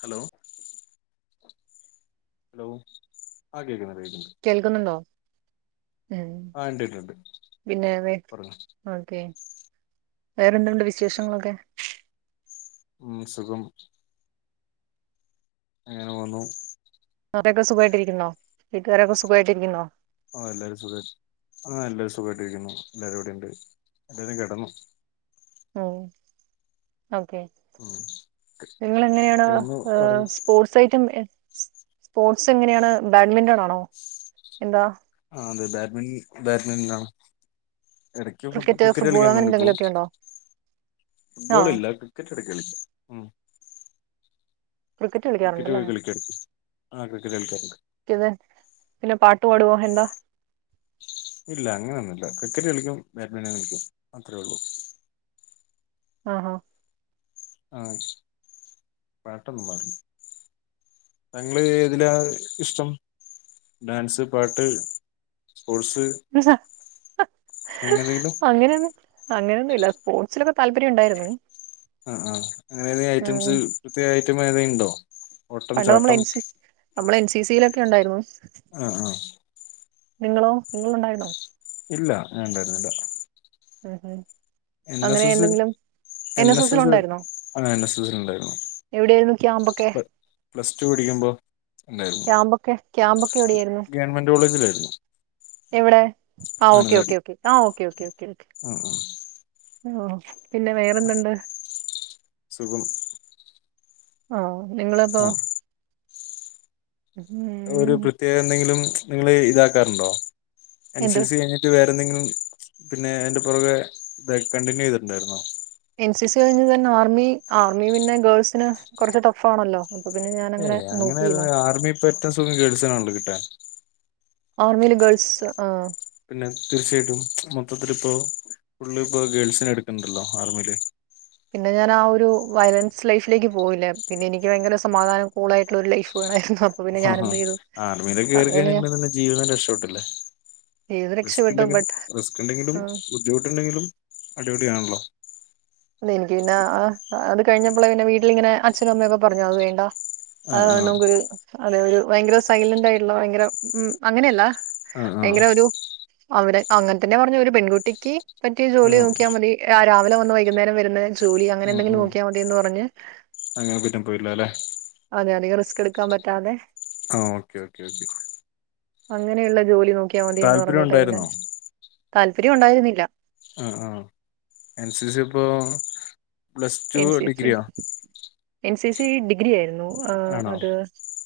Hello hello ആഹ് കേൾക്കുന്നുണ്ട് കേക്ക്‌ണ്ട് കേൾക്കുന്നുണ്ടോ ഏഹ് ആ ഉണ്ട് ഉണ്ട് ഉണ്ട് പിന്നെ [unintelligible] പറഞ്ഞോ ഓക്കേ വേറെന്തുണ്ട് വിശേഷങ്ങളൊക്കെ ഉം സുഖം. അങ്ങനെ പോവുന്നു. [unintelligible] ക്കെ സുഖായിട്ടിരിക്കുന്നോ വീട്ടുകാരൊക്കെ സുഖായിട്ടിരിക്കുന്നോ. ആഹ് എല്ലാരും സുഖായി ആഹ് എല്ലരും സുഖായിട്ട് ഇരിക്കുന്നു എല്ലാരും ഇവിടെ ഉണ്ട് എല്ലാരും കിടന്നു. ഉം ഓക്കെ. ഉം നിങ്ങള് എങ്ങനെയാണ് കിടന്നു ഉറങ്ങി സ്പോർട്സ്. [unintelligible] സ്പോർട്സ് എങ്ങനെയാണ് ബാഡ്മിന്റൺ ആണോ എന്താ. ആഹ് അതെ ബാഡ്മിൻ ബാഡ്മിന്റൺ ആണ്. എടക്ക് ഫു ക്രിക്കറ്റ് ഫുട്ബോൾ കളിക്കാൻ അങ്ങനെ വന്ന് പോവും. എന്തെങ്കിലുമൊക്കെ ഉണ്ടോ ആ ഫുട്ബോൾ ഇല്ല. ക്രിക്കറ്റ് കളിക്കല്ലേ ഉം ക്രിക്കറ്റ് ക്രിക്കറ്റൊക്കെ കളിക്കാറുണ്ടല്ലേ കളിക്കാർ ആഹ് ക്രിക്കറ്റ് കളിക്കാറ്ണ്ട്. പിന്നെ പാട്ടു പാടുവോ എന്താ ഇല്ല അങ്ങനെയൊന്നും ഇല്ല. ക്രിക്കറ്റ് കളിക്കും ബാഡ്മിന്റൺ കളിക്കും അത്രേ ഉള്ളൂ. ആഹ് ആഹ് ശ പട്ടൊന്നും പാടൊ [unintelligible] ഏതിലാ ഇഷ്ടം. ഡാൻസ്, പാട്ട്, സ്പോർട്സ്. [unintelligible] അങ്ങനെ എന്തെങ്കിലും അങ്ങനെയൊന്ന്. അങ്ങനൊന്നുല്ല സ്പോട്സിലൊക്കെ താല്പര്യം ഉണ്ടായിര്ന്നു. ആഹ് ആഹ് അങ്ങനേതേ ഐറ്റംസ് പ്രത്യക ഐറ്റം ഏതെങ്കിം ണ്ടോ. പണ്ട് അമ്മള് എൻ സി അമ്മള് എൻ സി സിയിലൊക്കെ ഉണ്ടായ്രുന്നു. ആഹ് ആഹ് നിങ്ങളോ നിങ്ങളുണ്ടായിന്നോ. ഇല്ല ഞാണ്ടായിര്ന്നില്ല ഉം ഉം എൻ അങ്ങനെ എസ് എസ്. എന്തെങ്കിലും എൻ എസ് എസ് ആ എൻ എസ് എസ്നുണ്ടായിരുന്നു. എവിടെയായിരുന്നു ക്യാമ്പൊക്കെ പ്ലസ് ടു പടിക്കുമ്പൊ ഉണ്ടായ്രുന്നു ക്യാമ്പൊക്കെ ക്യാമ്പൊക്കെ എവിടെയായിരുന്നു ഗവൺമെന്റ് കോളേജിലായിരുന്നു. എവിടെ ആഹ് ഓക്കേ ഓക്കേ ആഹ് ഓക്കേ ഉം ഉം ഓഹ് പിന്നെ വേറെന്തുണ്ട്. സുഖം. ഓഹ് നിങ്ങളതോ. ആഹ് ഒരു ഉം പ്രത്യേക എന്തെങ്കിലും നിങ്ങൾ ഇതാക്കാറ്ണ്ടോ എൻ എന്ത് സി സി കയ് ട്ട് വേറെന്തെങ്കിലും പിന്നെ അയ്ന്റെ പൊറകെ കണ്ടിന്യൂ ചെയ്തിട്ടുണ്ടായിര്ന്നോ. എൻ സി സി കഴിഞ്ഞു തന്നെ ആർമി ആർമി പിന്നെ ഗേൾസിന് കൊറച്ച് ടഫ് ആണല്ലോ. അപ്പൊ പിന്നെ ഞാ ഏഹ് അങ്ങനെ ആർമി പറ്റ സുഖം ഗേൾസ്നാണല്ല കിട്ടാ ആർമീല് ഗേൾസ് ആഹ് പിന്നെ തീർച്ചയായിട്ടും മൊത്തത്തില് ഇപ്പൊ ഫുള്ള് ഇപ്പൊ ഗേൾസിനെ എട്ക്ക്ണ്ടല്ലോ ആർമിയില്. പിന്നെ ഞാൻ ആ ഒരു വയലൻസ് ലൈഫിലേക്ക് പോയില്ല. പിന്നെ എനിക്ക് ഭയങ്കര സമാധാന കൂളായിട്ടുള്ള ഒരു ലൈഫ് വേണായിരുന്നു. ആഹ് ആർമിയില് കേറിക്കയ്ന് ന്ന്ണ്ടെങ്കി ജീവിതം രക്ഷട്ടില്ലേ. ജീവിതം രക്ഷപ്പെട്ടു റിസ്ക്ണ്ടെങ്കിലും ബട്ട് റിസ്ക്ണ്ടെങ്കിലും ബുദ്ധിമുട്ട്ണ്ടെങ്കിലും അടിപൊളിയാണല്ലോ. [unintelligible] അത് കഴിഞ്ഞപ്പ്ളാ പിന്നെ വീട്ടിലിങ്ങനെ അച്ഛനു അമ്മയൊക്കെ പറഞ്ഞു അത് വേണ്ട. ആഹ് നമുക്ക് ഒരു അതെ ഒരു ഭയങ്കര സൈലന്റ് ആയിട്ട്ള്ള ഭയങ്കര ഉം അങ്ങനെയല്ല. ആഹ് ഭയങ്കര ആഹ് ഒരു അവിടെ അങ്ങൻ തന്നെ പർഞ്ഞ ഒരു പെൺകുട്ടിക്ക് പറ്റിയ ജോലി ആഹ് നോക്കിയാ മതി. രാ രാവിലെ വന്ന് വൈകുന്നേരം വര്ന്ന ജോലി അങ്ങനെ ഉം എന്തെങ്കിലും ഉം നോക്കിയാ മതീന്ന് പറഞ്ഞ്. അങ്ങനെ പിന്നെ പോയില്ല അല്ലെ അതെ അധികം റിസ്ക് എടുക്കാൻ പറ്റാതെ. ആഹ് ഓക്കെ ഓക്കെ ഓക്കെ അങ്ങനെയുള്ള ജോലി നോക്കിയാ മതീന്ന് താല്പര്യം പർഞ്ഞിട്ട് പിന്നെ ഉണ്ടായിരുന്നോ താല്പര്യം ഉണ്ടായിരുന്നില്ല ആഹ് ആഹ് എൻ സി സി ഇപ്പോ plus two N C C ഡിഗ്രിയാ എൻ സി സി ഡിഗ്രി ആയിരുന്നു ആണോ അത്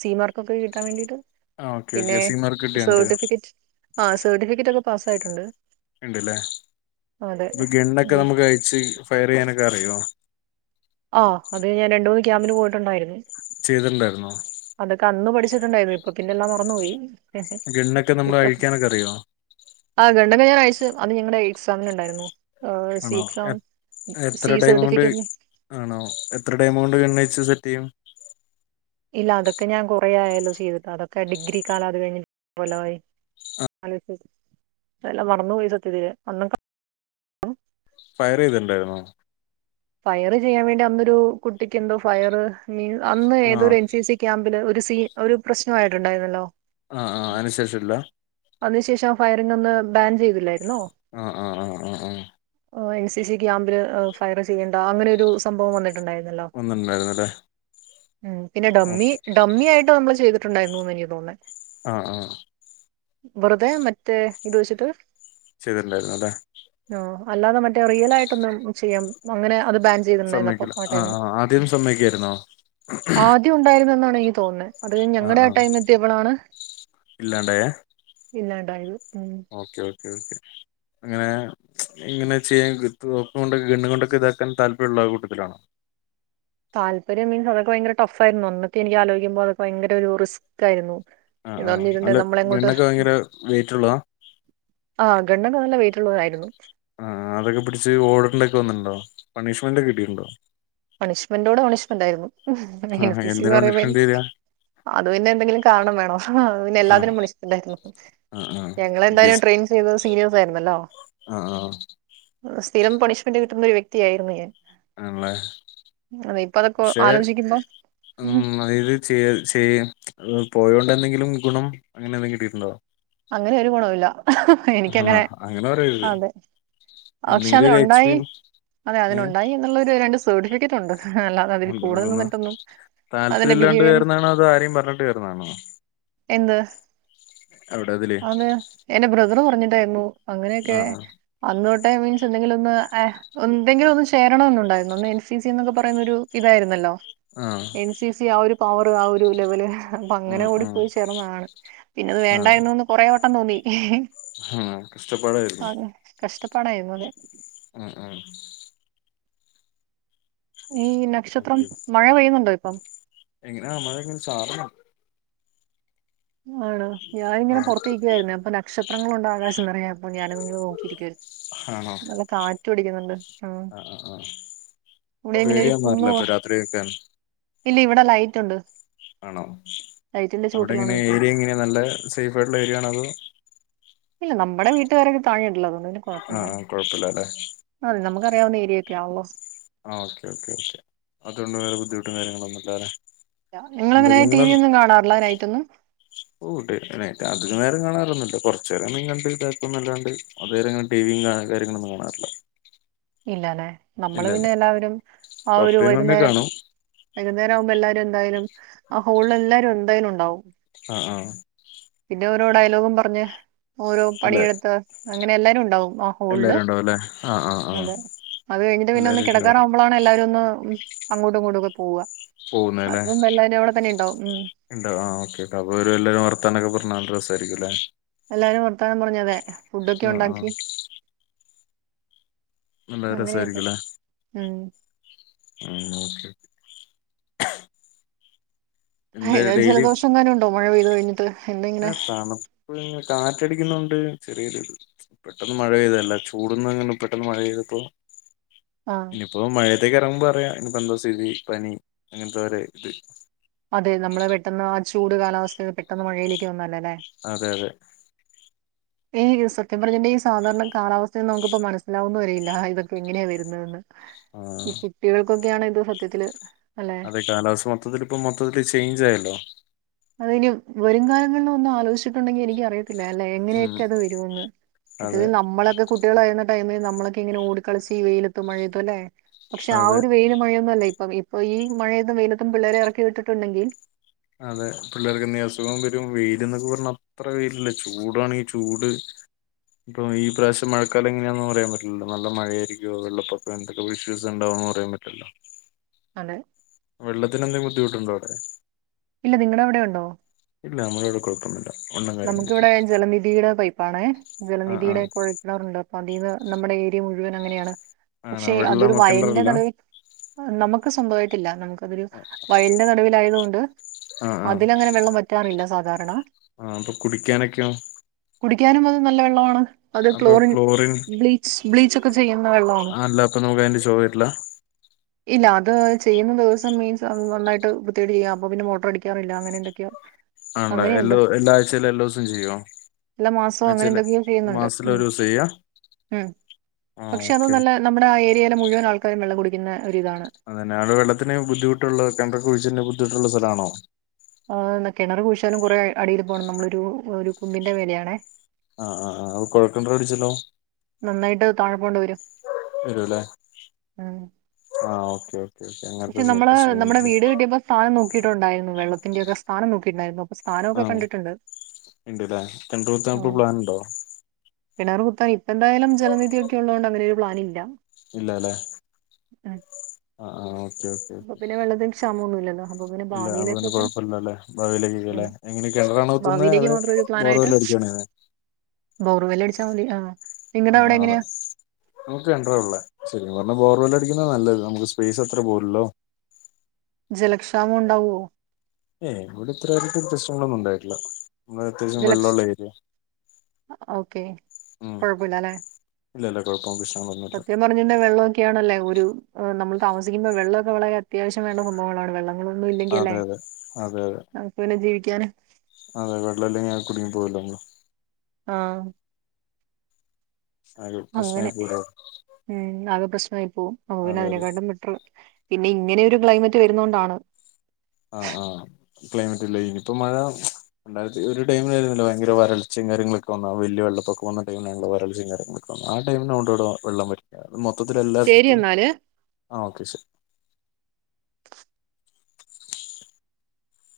സി മാർക്ക്ക്കെ കിട്ടാൻ വേണ്ടിട്ട് ആഹ് ഓക്കെ പിന്നെ ഓക്കെ സി മാർക്ക് കിട്ടിയിട്ടുണ്ട് സർട്ടിഫിക്കറ്റ് ആ സർട്ടിഫിക്കറ്റ് ഒക്കെ പാസ്സായിട്ടുണ്ട് ഇണ്ടല്ലേ അതെ ഇപ്പൊ ഗണ്ണൊക്കെ ഈ- നമുക്ക് അയച്ച് ഫയർ ചെയ്യാനൊക്കെ അറിയോ? ആഹ് അത് ഞാൻ രണ്ട് മൂന്ന് ക്യാമ്പിന് പോയിട്ടുണ്ടായിരുന്നു ചെയ്തിട്ടുണ്ടായിരുന്നോ? അതൊക്കെ അന്ന് പഠിച്ചിട്ടുണ്ടായിരുന്നു ഇപ്പൊ പിന്നെല്ലാം മറന്നുപോയി ഗെണ്ണൊക്കെ നമ്മള് അഴിക്കാനൊക്കെ അറിയോ? ആഹ് ഗണ്ണക്കെ ഞാനഴിച്ച് അത് ഞങ്ങടെ എക്സാമിനുണ്ടായിരുന്നു ആഹ് സി ആണോ എക്സാമ് എത്ര സി ടൈം കൊണ്ട് സർട്ടിഫിക്കറ്റ് ആണോ എത്ര ടൈമോണ്ട് ഗണ്ണഴിച്ച് സെറ്റ് ചെയ്യും? ഇല്ല അതൊക്കെ ഞാൻ കുറെേ ആയല്ലോ ചെയ്തിട്ട് അതൊക്കെ ഡിഗ്രി ക്കാല അത് കഴിഞ്ഞിട്ട് എത്ര കൊല്ലവായി [unintelligible] ഇപ്പെല്ലാം മറന്നു പോയി സത്യത്തില് അന്നൊക്കെ ഫയർ ചെയ്തിട്ട്ണ്ടായിരുന്നോ? ഫയർ ചെയ്യാൻ വേണ്ടി അന്നൊരു കുട്ടിക്ക് എന്തോ ഫയർ മീൻസ് അന്ന് ഏതോ ആഹ് ഒരു എൻ സി സി ക്യാമ്പില് ഒരു സീൻ ഒരു പ്രശ്നവായിട്ടുണ്ടായിരന്നല്ലോ? ആഹ് ആഹ് അയിനു ശേഷവില്ല അതിനുശേഷം ആ ഫയറിംങ്ങൊന്ന് ബാൻ ചെയ്തില്ലായിരുന്നോ ആഹ് ആഹ് ആഹ് ആഹ് ഓ എൻ സി സി ക്യാമ്പില് ഫയർ ചെയ്യേണ്ട അങ്ങനെ ഒരു സംഭവം വന്നിട്ടുണ്ടായിരുന്നല്ലോ? വന്ന്ണ്ടായിരുന്നു ല്ലേ? ഉം പിന്നെ ഡമ്മി ഡമ്മി ആയിട്ട് നമ്മള് ചെയ്തിട്ടുണ്ടായിരുന്നുന്ന് എനിക്ക് തോന്നുന്നെ ആഹ് ആഹ് വെറ്തെ മറ്റേ ഇത് വെച്ചിട്ട് ചെയ്തിട്ട്ണ്ടായിരുന്നു ല്ലേ? ആഹ് അല്ലാതെ മറ്റേ റിയലായിട്ടൊന്നും ചെയ്യാം പ അങ്ങനെ അത് ബാൻ ചെയ്തിട്ട്ണ്ടായിരുന്നു അപ്പ സമ്മതിക്കില്ല ആ ആഹ് ടൈമില് ആഹ് ആദ്യം സമ്മതിക്കായിരുന്നോ ആദ്യ ഉണ്ടായിരുന്നു എന്നാണ് എനിക്ക് തോന്നുന്നേ അത് കഴിഞ്ഞ് ആഹ് ഞങ്ങടെ ആ ആഹ് ടൈം എത്തിയപ്പളാണ് ഇല്ലാണ്ടായേ? ഇല്ലാണ്ടായത് ഉം ഓക്കെ ഓക്കെ ഓക്കെ അങ്ങനെ ഇങ്ങനെ ചെയ്യാം [unintelligible] കൊണ്ടൊക്കെ ഗണ്ണു കൊണ്ടൊക്കെ ഇതാക്കാൻ താല്പര്യമുള്ള ആ കൂട്ടത്തിലാണോ? താല്പര്യം മീൻസ് അതൊക്കെ ഭയങ്കര ടഫ് ആയിരുന്നു അന്നക്കെ എനിക്ക് ആലോചിക്കുമ്പോ അതൊക്ക ഭയര ഒരു റിസ്ക്കായിരുന്നു ആഹ് ആ് അല്ല ഗണ്ണക്കെ ഭയങ്കര വെയിറ്റ് ഉള്ളതാ? ആഹ് ഗണ്ണൊക്കെ നല്ല വെയ്റ്റുള്ളത് ആയിരുന്നു ആഹ് അതൊക്കെ പിടിച്ച് ഓടെണ്ടി ഒക്കെ വന്നിട്ട്ണ്ടോ? പണീഷ്മെന്റ് ഒക്കെ കിട്ടിയിട്ടുണ്ടോ? പണിഷ്മെന്റോടെ പണിഷ്മെന്റ് ആയിരുന്നു എൻ ആഹ് സി സിന്ന് എന്തിനാ പറയുമ്പം എ പണിഷ്മെന്റ് തരാ അത് പിന്നെ എന്തെങ്കിലും കാരണം വേണോെ അത് പിന്നെ ആഹ് എല്ലാത്തിനും പണീഷ്മെന്റായിരുന്നു ആഹ് ആഹ് ഞങ്ങളെന്തായാലും ബിസ് ട്രെയിൻ ചെയ്തത് സീനിയേഴസ് ആയിരുന്നല്ലോ ആഹ് ആഹ് സ്ഥിരം പണിഷ്മെന്റ് കിട്ടുന്ന ഒരു വ്യക്തിയായിരുന്നു ഞാൻ ആണല്ലേ? അതെ ഇപ്പൊ അതൊക്കെ പക്ഷെ ആലോചിക്കുമ്പോ ഉം അതായത് ചെയ്യ ചെയ്യ പോയോണ്ട് എന്തെങ്കിലും ഗുണം അങ്ങനെ എന്തെങ്കിലും കിട്ടിയിട്ടുണ്ടോ? അങ്ങനെ ഒരു ഗുണവുല്ല ആണോ എനിക്കങ്ങനെ അങ്ങനെ പറയരുത് അതെ പക്ഷെ എന്തെങ്കിലും ഒരു അതിനുണ്ടായി എക്സ്പീരിയൻസ് അതെ ഏഹ് അതിനുണ്ടായി എന്നുള്ളൊരു രണ്ട് സർട്ടിഫിക്കറ്റ് ഉണ്ട് അല്ലാതെ അതിൽ കൂടുതൽ അൽഹംദുലില്ലാ മറ്റൊന്നും താല്പര്യം ഇല്ലാണ്ട് ചേർന്നാണോ അതോ ആരെയും പറഞ്ഞിട്ട് ചേർന്നാണോ? എന്ത് എവിടെ ഇതില് അത് എന്റെ ബ്രദറ് പറഞ്ഞിട്ടായിരുന്നു അങ്ങനെയൊക്കെ ആഹ് അന്ന്തൊട്ടെ മീൻസ് എന്തെങ്കിലും ഒന്ന് [unintelligible] എന്തെങ്കിലും ഒന്ന് ചേരണന്നുണ്ടായിരുന്നു അന്ന് എൻ സി സി ന്നൊക്കെ പറയുന്ന ഒരു ഇതായിരുന്നല്ലോ ആഹ് എൻ സി സി ആ ഒരു പവറ് ആ ഒരു ലെവല് അപ്പ ഉം അങ്ങനെ ഓടി ഉം പോയി ചേർന്നതാണ് പിന്നെ അത് വേ ആഹ് കുറേവെട്ടം തോന്നി ആഹ് കഷ്ടപ്പാടായിരുന്നൊ കഷ്ടപ്പാടായിരുന്നു അതെ ഉം ഉം ഈ നക്ഷത്രം ഓക്കെ മഴ പെയ്യുന്നുണ്ടോ ഇപ്പം എങ്ങനാ മഴ ഇങ്ങനെ ചാറുന്നുണ്ട് ആണോ ഞാനിങ്ങനെ ആഹ് പുറത്തിരിക്കുവായിരുന്നേ അപ്പൊ നക്ഷത്രങ്ങള് കൊണ്ട് ആകാശം നിറയെ അപ്പൊ ഞാനതിങ്ങനെ നോക്കിയിരിക്കുവാരുന്നു ആണോ നല്ല കാറ്റും അടിക്കുന്നുണ്ട് ഉം ആ ആ [unintelligible] ഇല്ല ഇവിടെ ലൈറ്റ് ഉണ്ട് ആണോ ലൈറ്റിന്റെ ചുവട്ടിലാണ് അവിടെങ്ങനെ നിൽക്കുന്നത് ഏരിയ എങ്ങനാ നല്ല സേഫ് ആയിട്ടുള്ള ഏരിയ ആണോ അതോ ഇല്ല നമ്മടെ വീട്ടുകാരൊക്കെ താഴേ ഉണ്ടല്ലോ അതുകൊണ്ട് പിന്നെ ആ കൊഴപ്പില്ല ആ കുഴപ്പമില്ല അല്ലെ അതെ നമ്മുക്ക് അറിയാവുന്ന ഏരിയൊക്കെ ആണല്ലോ ആഹ് ഓക്കെ ഓക്കെ ഓക്കെ അതുകൊണ്ട് വേറെ ബുദ്ധിമുട്ടും കാര്യങ്ങളൊന്നും ഇല്ലാലെ നിങ്ങളങ്ങനെ ടി വി ഒന്നും കാണാറില്ല നൈറ്റൊന്നും ഓ അതിക നേരം കാണാറൊന്നുമില്ല കുറച്ച്നേരം എന്തെങ്കിലുംകണ്ട് [unintelligible] ന്നല്ലാണ്ട് അതുവരെ അങ്ങനെ ടി വി യും കാര്യങ്ങളൊന്നും കാണാറില്ല ഇല്ലാല്ലെ നമ്മള് ഇല്ല ഇല്ല പിന്നെ എല്ലാവരും ആ ഒരു പപ്പയും മമ്മിയും വൈകുന്നേരം കാണും വൈകുന്നേരം ആകുമ്പോ എല്ലാരും എന്തായാലും ആ ഹോളിൽ എല്ലാവരും എന്തായാലും ഉണ്ടാവും ആഹ് ആഹ് പിന്നെ ഓരോ ഡയലോഗും പറഞ്ഞ് ഓരോ അല്ല പണിയെടുത്ത് അങ്ങനെ എല്ലാരും ഉണ്ടാവും ആഹ് എല്ലാരും ഉണ്ടാവും അല്ലേ ആ ആ ആ അതെ അത് കഴിഞ്ഞിട്ട് പിന്നെ ഒന്ന് എല്ലാരും ഉണ്ടാവും കിടക്കാറാവുമ്പോളാണ് എല്ലാരും ഒന്ന് ഉം അങ്ങോട്ടും ഇങ്ങോട്ടും ഒക്കെ പോവുക അതിനുമുമ്പ് എല്ലാവരും അവിടെ തന്നെ ഉണ്ടാവും ഉം ഉണ്ടോ ആഹ് ഓക്കെ അപ്പൊ ഒരു എല്ലാരും വർത്താനൊക്കെ പറഞ്ഞു നല്ല രസായിരിക്കും അല്ലേ എല്ലാരും വർത്താനം പറഞ്ഞതെ ഫുഡൊക്കെ ആ ആ ഉണ്ടാക്കി നല്ല അങ്ങനെയൊക്കെ രസായിരിക്കുംലേ ഉം ആഹ് ഓക്കെ എന്താ [unintelligible] ഡെയിലി ജലദോഷങ്ങാനും ഉണ്ടോ മഴ പെയ്ത് കഴിഞ്ഞിട്ട് എന്താ ഇങ്ങനെ ഏഹ് തണുപ്പ് ഇങ്ങനെ കാറ്റടിക്കുന്നുണ്ട് ചെറിയൊരു ഇത് പെട്ടന്ന് മഴ പെയ്തല്ല ചൂട്ന്ന് അങ്ങനെ പെട്ടെന്ന് മഴ പെയ്തപ്പോ ആഹ് അപ്പൊ മഴയത്തേക്ക് ഇറങ്ങുമ്പോൾ അറിയാ ഇനിപ്പോ എന്താ സ്ഥിതി പനി അങ്ങനത്തെ ഒരു ഇത് അതെ നമ്മള് പെട്ടെന്ന് ആ ചൂട് കാലാവസ്ഥന്ന് പെട്ടെന്ന് മഴയിലേക്ക് വന്നല്ലേ ല്ലേ അതെ അതെ ഏഹ് സത്യം പറഞ്ഞാ ഈ സാധാരണ കാലാവസ്ഥ നമ്മുക്കിപ്പോ മനസ്സിലാവുന്ന് വരെയില്ല ഇതൊക്കെ എങ്ങനെയാ വരുന്നതെന്ന് ആ ഈ കുട്ടികൾക്കൊക്കെയാണ് ഇത് സത്യത്തില് അല്ലെ അതെ കാലാവസ്ഥ മൊത്തത്തിൽ ഇപ്പം മൊത്തിത്തില് ചേഞ്ച് ആയല്ലോ അതിനും വരും കാലങ്ങളിൽ ഒന്നും ആലോചിച്ചിട്ടുണ്ടെങ്കിൽ എനിക്ക് അറിയ [unintelligible] ഉം എങ്ങനെയൊക്കെ അത് വരൂന്ന് മറ്റേത് അതെ നമ്മളൊക്കെ കുട്ട്യേളായിര്ന്ന ടൈമില് നമ്മളക്കിങ്ങനെ ഓടി കളിച്ച് ഈ വെയിലെത്തും മഴയെത്തുംല്ലെ പക്ഷെ അതെ ഒരു വെയില മഴയൊന്നല്ല ഇപ്പം ഇപ്പൊ ഈ മഴയതും വെയിലത്തും പിള്ളേരെ എറക്കി വിട്ടിട്ടുണ്ടെങ്കി അതെ പിള്ളേർക്ക് എന്തേ അസുഖം വെരും വെയില് ന്നൊക്കെ പറഞ്ഞ അത്ര വെയിലല്ലേ ചൂടാണെങ്കി ചൂട് പ്പൊ ഈ പ്രാവശ്യ മഴക്കാലം എങ്ങനെന്ന് പറയാൻ പറ്റില്ലല്ലോ നല്ല മഴയായിരികോ വെള്ളപ്പൊക്കെന്ത് വിശ്വസ്ണ്ടവുന്ന് പറയാൻ പറ്റില്ലല്ലോ. അതെ വെള്ളത്തിനെന്തെ ബുദ്ധിമുട്ടുണ്ടോ അവടെ ഇല്ല നിങ്ങടവടെ ഉണ്ടോ? ഇല്ല നമ്മളെവടെ കൊഴപ്പൊന്നുല്ല. നമക്കിവടെ ജലനിധിയുടെ പൈപ്പാണേ ആ ആ ജലനിധിയുടെ കുഴ ണ്ണറുണ്ട് അപ്പൊ അതിന്ന് നമ്മടെ ഏരിയ മുഴുവൻ അങ്ങനെയാണ് ആണോ പക്ഷെ അതൊരു വെള്ളം വയലിന്റെ കിണറല്ല നടുവി നമക്ക് സ്വന്തവായിട്ടില്ല നമക്ക് അതൊരു വയലിന്റെ നടുവിലായതുകൊണ്ട് ആ ആ അതിലങ്ങനെ വെള്ളം വറ്റാറില്ല സാധാരണ ആഹ് അപ്പൊ കുടിക്ക്യാനെക്ക്യോ? കുടിക്കാനും അത് നല്ല വെള്ളമാണ്. അത് ക്ലോറിൻ ബ്ലീച്ച് ബ്ലീച്ചൊക്കെ ചെയ്യുന്ന വെള്ളമാണ്. അല്ല അപ്പൊ നമുക്ക് അതിന്റെ ചൊവ വരില്ല ഇല്ല അത് ചെയ്യുന്ന ദിവസം മീൻസ് അത് നന്നായിട്ട് വൃത്ത്യായിട്ടെയ്യാം അപ്പൊ പിന്നെ മോട്ടറടിക്കാറില്ല അങ്ങനെ എന്തെക്ക്യോ ആണ്ടേ എല്ലോ എല്ലാ ആഴ്ചയിലും എല്ലോസും ചെയ്യോ? എല്ല മാസോം ആഴ്ചയില് അങ്ങനെന്തെക്ക്യോ ചെയ്യുന്നുണ്ട് മാസത്തില് ഉം ഒരു ദിവസം ചെയ്യാ ഉം ആ പക്ഷെ അത് ഓക്കെ നല്ല നമ്മടെ ആ ഏരിയയിലെ മുഴുവൻ ആൾക്കാരും വെള്ളം കുടിക്കുന്ന ഒരിതാ അതെന്നെ അവടെ വെള്ളത്തിന് ബുദ്ധിമുട്ടുള്ള കെൺര്രൊക്കെ കുഴിച്ച്‌ട്ണ ബുദ്ധിമുട്ടുള്ള സ്ഥലാണോ? ആണ് കിണറ് കുഴിച്ചാലും കുറെ അടിയില് പോണം നമ്മളൊരു ഒരു കുന്നിന്റെ മേലേയാണേ. ആഹ് ആഹ് ആഹ് അപ്പോ കൊഴകെണറടിച്ചല്ലോ നന്നായിട്ട് താഴെ പോവേണ്ടി വരും. വെരൂല്ലേ ഉം ആഹ് ഓക്കെ ഓക്കെ ഓക്കെ പക്ഷെ നമ്മള് അങ്ങൻത്ത നമ്മുടെ വീട് [unintelligible] [unintelligible] കിട്ടിയപ്പോ സ്ഥാനം നോക്കിട്ടുണ്ടായിരുന്നു വെള്ളത്തിൻ്റ്യൊക്കെ സ്ഥാനം നോക്കിട്ട്ണ്ടായിരുന്നു അപ്പോ സ് ആഹ് ഇണ്ട്ല്ലേ കെൺര്രുത്താൻ ഇപ്പോ പ്ലാനുണ്ടോ? കെണറ് കുത്താൻ ഇപ്പെന്തായാലും ജലനിധിയൊക്ക്യള്ളോണ്ട് അങ്ങനൊരു പ്ലാനില്ല. ഇല്ല ല്ലേ ആഹ് ആഹ് ഓക്കെ ഓക്കെ അപ്പൊ പിന്നെ വെള്ളത്തിന് ക്ഷാമൊന്നുമില്ലല്ലോ അപ്പൊ പിന്നെ ഇല്ല അതോണ്ട് ഭാവിയിലേക്കൊക്കെ കൊഴപ്പല്ല ല്ലേ ഭവിയില് [unintelligible] ഇടാം അങ്ങനെ കെണറാണോത്തുന്ന ഭാവിയിലേക്ക് അതൊരു മാത്രം ബോർവെല്ലടിക്ക [unintelligible] ബോർവല്ലാടിച്ചാമതി ആഹ് നിങ്ങടെ അവിടെ ആഹ് അതെ എങ്ങനെയാ നമക്ക് കണ്ടതള്ളെ ശെരി നമ്മ ബോർവെല്ലടിക്കുന്ന നല്ലത് നമക്ക് സ്പേസത്ര പോരല്ലോ ജലക്ഷാമണ്ടാവോ? ഏഹ് ഇവടെ ഇത്ര വെരെയായിട്ടും പ്രശ്നങ്ങളൊന്നുണ്ടായിട്ടില്ല. നമ്മ അത്യാവശ്യം ജലക്ഷ വെള്ള ള്ളെരിയ ഓക്കെ ഉം കുഴപ്പമില്ല ഇല്ല ല്ല കൊഴപ്പം പ്രശ്നങ്ങ കൊഴപ്പൊന്ന [unintelligible] ന്റെ വള്ളൊക്കാണല്ലേ ഒരു എഹ് നമ്മൾ താമസിക്കുമ്പ വെള്ളൊക്കെ വളരെ അത്യാവശ്യ വേണ്ട സംഭവങ്ങളാണ് വെള്ളം അതൊന്നുല്ലെങ്കില്ലേ അതെ അതെ അതെ അതെ നമക്ക് വടെ ജീവിക്കാന്. അതെ തെ വെള്ളല്ലാഞ്ഞാ ആകെ കുടുങ്ങി പോവൊല്ലോ [unintelligible] ആഹ് ആകെ അങ്ങനെ പ്രശ്നായി പോവല്ലോ ഉം ആകെ പ്രശ്നമായി പോവും അുവിന അതെ അതെ അതിനെക്കാട്ടും പെട്ട പിന്നെ ഇങ്ങനെൊ ഒരു ക്ലൈമറ്റ് വരുന്ന കൊണ്ടാണ് ആഹ് ആഹ് ക്ലൈമറ്റ് ഇല്ല ഇനിപ്പ മഴ രണ്ടായിരത്തി ഒരുടൈമില ആരുന്നില്ല ഭയര വരൾച്ചയും കാര്യങ്ങളൊക്കെന്നാ വെള്ളപ്പൊക്കെ പോന്നടൈമിലുള്ള വരൾച്ചയും കാര്യങ്ങളക്കെ ആ ടൈമിനകൊണ്ട് ഇവിടെ വെള്ളം വരിക്കുക അ മൊത്തത്തിൽ ശരി എല്ലായിടത്തും എന്നാല് ആ ഓക്കെ ശരി